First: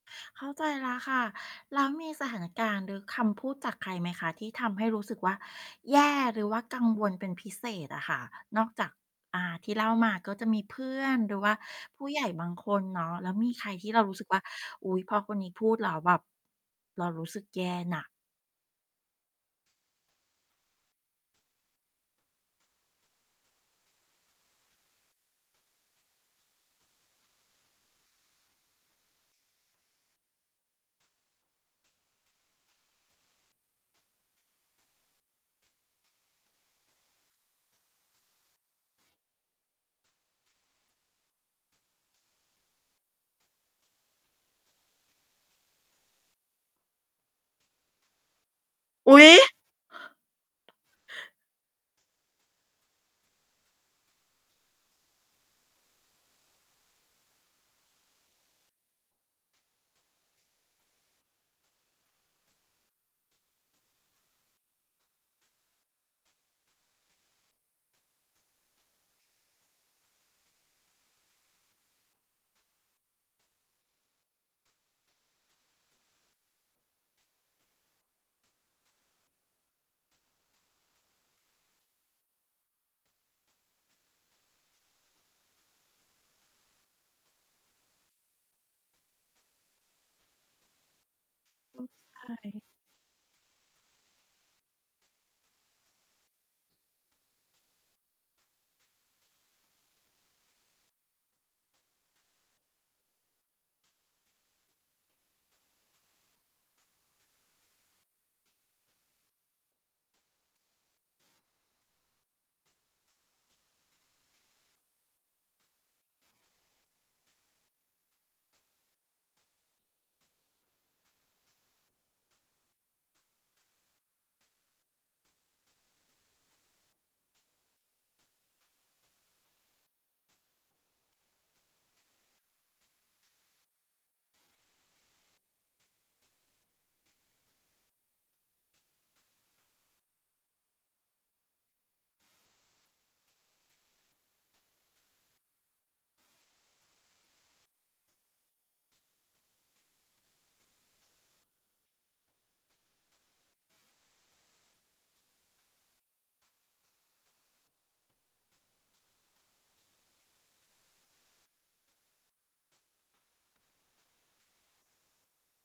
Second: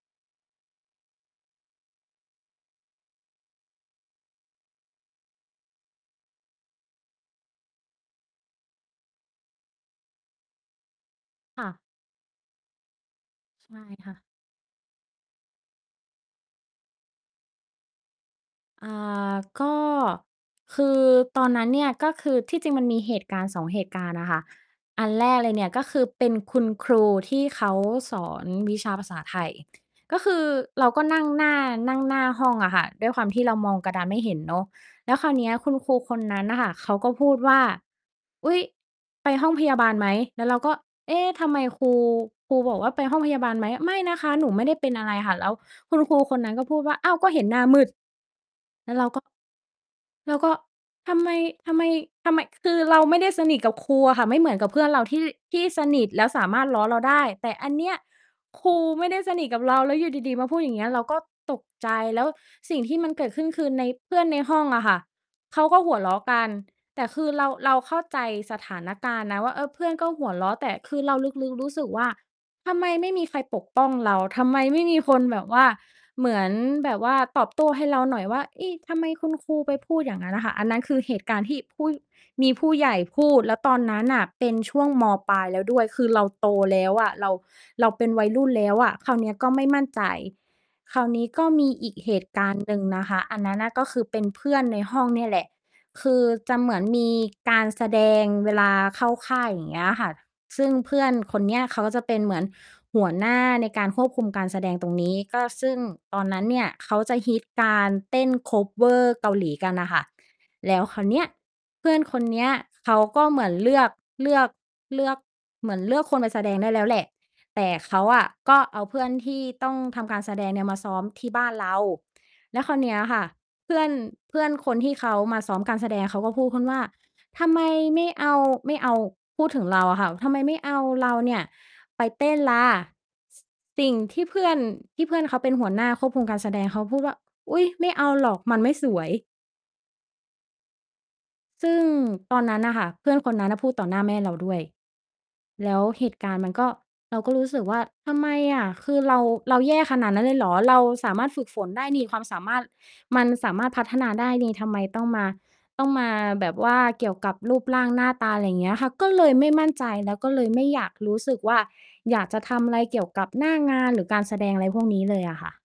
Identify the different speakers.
Speaker 1: เข้าใจแล้วค่ะ แล้วมีสถานการณ์ หรือคำพูดจากใครไหมคะ ที่ทำให้รู้สึกว่าแย่ หรือว่ากังวลเป็นพิเศษอะค่ะ? นอกจาก อ่า ที่เล่ามาก็จะมีเพื่อน หรือว่า
Speaker 2: ค่ะ
Speaker 1: ผู้ใหญ่บางคนเนาะ แล้วมีใค
Speaker 2: ใ
Speaker 1: ร
Speaker 2: ช่
Speaker 1: ที่เรา
Speaker 2: ค่
Speaker 1: รู้
Speaker 2: ะ
Speaker 1: สึกว่า อุ๊ย พอคนนี้พูดแล้วแบบ เรารู้สึกแย่น่ะ?
Speaker 2: อ่า ก็ คือตอนนั้นเนี่ย ก็คือที่จริงมันมีเหตุการณ์ 2 เหตุการณ์น่ะค่ะ อันแรกเลยเนี่ย ก็คือเป็นคุณครูที่เขาสอนวิชาภาษาไทย ก็คือเราก็นั่งหน้า นั่งหน้าห้องอะค่ะ ด้วยความที่เรามองกระดานไม่เห็นเนาะ แล้วคราวเนี้ยคุณครูคนนั้นน่ะค่ะเขาก็พูดว่า "อุ๊ย ไปห้องพยาบาลไหม" แล้วเราก็ เอ๊ ทำไมครู ครูบอกว่า "ไปห้องพยาบาลไหม" "ไม่นะคะ หนูไม่ได้เป็นอะไรค่ะ" แล้วคุณครูคนนั้นก็พูดว่า "อ้าว ก็เห็นหน้ามืด" แล้วเรา
Speaker 1: อ
Speaker 2: ก
Speaker 1: ุ๊
Speaker 2: ็
Speaker 1: ย!
Speaker 2: แล้วก็ทำไม ทำไม ทำไม คือเราไม่ได้สนิทกับครูอะค่ะ ไม่เหมือนกับเพื่อนเราที่ ที่สนิท แล้วสามารถล้อเราได้ แต่อันเนี้ย ครูไม่ได้สนิทกับเรา แล้วอยู่ดี ๆ มาพูดอย่างเงี้ย เราก็ตกใจ แล้วสิ่งที่มันเกิดขึ้นคือ ใน เพื่อนในห้องอะค่ะ เขาก็หัวเราะกัน แต่คือเรา เราเข้าใจสถานการณ์นะว่า เออ เพื่อนก็หัวเราะ แต่คือเราลึก ๆ รู้สึกว่า ทำไมไม่มีใครปกป้องเรา ทำไมไม่มีคนแบบว่า เหมือนแบบว่าตอบโต้ให้เราหน่อยว่า เอ๊ะ ทำไมคุณครูไปพูดอย่างงั้นน่ะค่ะ อันนั้นคือเหตุการณ์ที่ผู้ มีผู้ใหญ่พูด แล้วตอนนั้นน่ะเป็นช่วง ม.ปลายแล้วด้วย คือเราโตแล้วอะ เรา เราเป็นวัยรุ่นแล้วอะ คราวเนี้ยก็ไม่มั่นใจ คราวนี้ก็มีอีกเห
Speaker 1: ใช
Speaker 2: ตุการณ
Speaker 1: ่
Speaker 2: ์หนึ่งนะคะ อันนั้นน่ะ ก็คือเป็นเพื่อนในห้องเนี่ยแหละ คือจะเหมือนมีการแสดงเวลาเข้าค่าย อย่างเงี้ยอะค่ะ ซึ่งเพื่อนคนเนี้ย เขาก็จะเป็นเหมือนหัวหน้าในการควบคุมการแสดงตรงนี้ ก็ ซึ่งตอนนั้นเนี่ยเขาจะฮิตการเต้น คัฟเวอร์ เกาหลีกันน่ะค่ะ แล้วคราวเนี้ย เพื่อนคนเนี้ยเขาก็เหมือนเลือก เลือก เลือก เหมือนเลือกคนมาแสดงได้แล้วแหละ แต่เขาอะก็เอาเพื่อนที่ต้องทำการแสดงเนี่ย มาซ้อมที่บ้านเรา แล้วคราวเนี้ยค่ะ เพื่อน เพื่อนคนที่เขามาซ้อมการแสดงเขาก็พูดขึ้นว่า "ทำไมไม่เอา ไม่เอา" พูดถึงเราอะค่ะ ทำไมไม่เอาเราเนี่ยไปเต้นล่ะ ส สิ่งที่เพื่อน ที่เพื่อนเค้าเป็นหัวหน้าควบคุมการแสดง เค้าพูดว่า "อุ๊ย ไม่เอาหรอก มันไม่สวย" ซึ่งตอนนั้นน่ะค่ะ เพื่อนคนนั้นน่ะพูดต่อหน้าแม่เราด้วย แล้วเหตุการณ์มันก็ เราก็รู้สึกว่า ทำไมอะ คือเรา เราแย่ขนาดนั้นเลยเหรอ เราสามารถฝึกฝนได้นี่ ความสามารถมันสามารถพัฒนาได้หนิ ทำไมต้องมา ต้องมาแบบว่าเกี่ยวกับรูปร่างหน้าตา อะไรเงี้ยค่ะ ก็เลยไม่มั่นใจ แล้วก็เลยไม่อยากรู้สึกว่า อยากจะทำอะไรเกี่ยวกับหน้างาน หรือการแสดงอะไรพวกนี้เลยอะค่ะ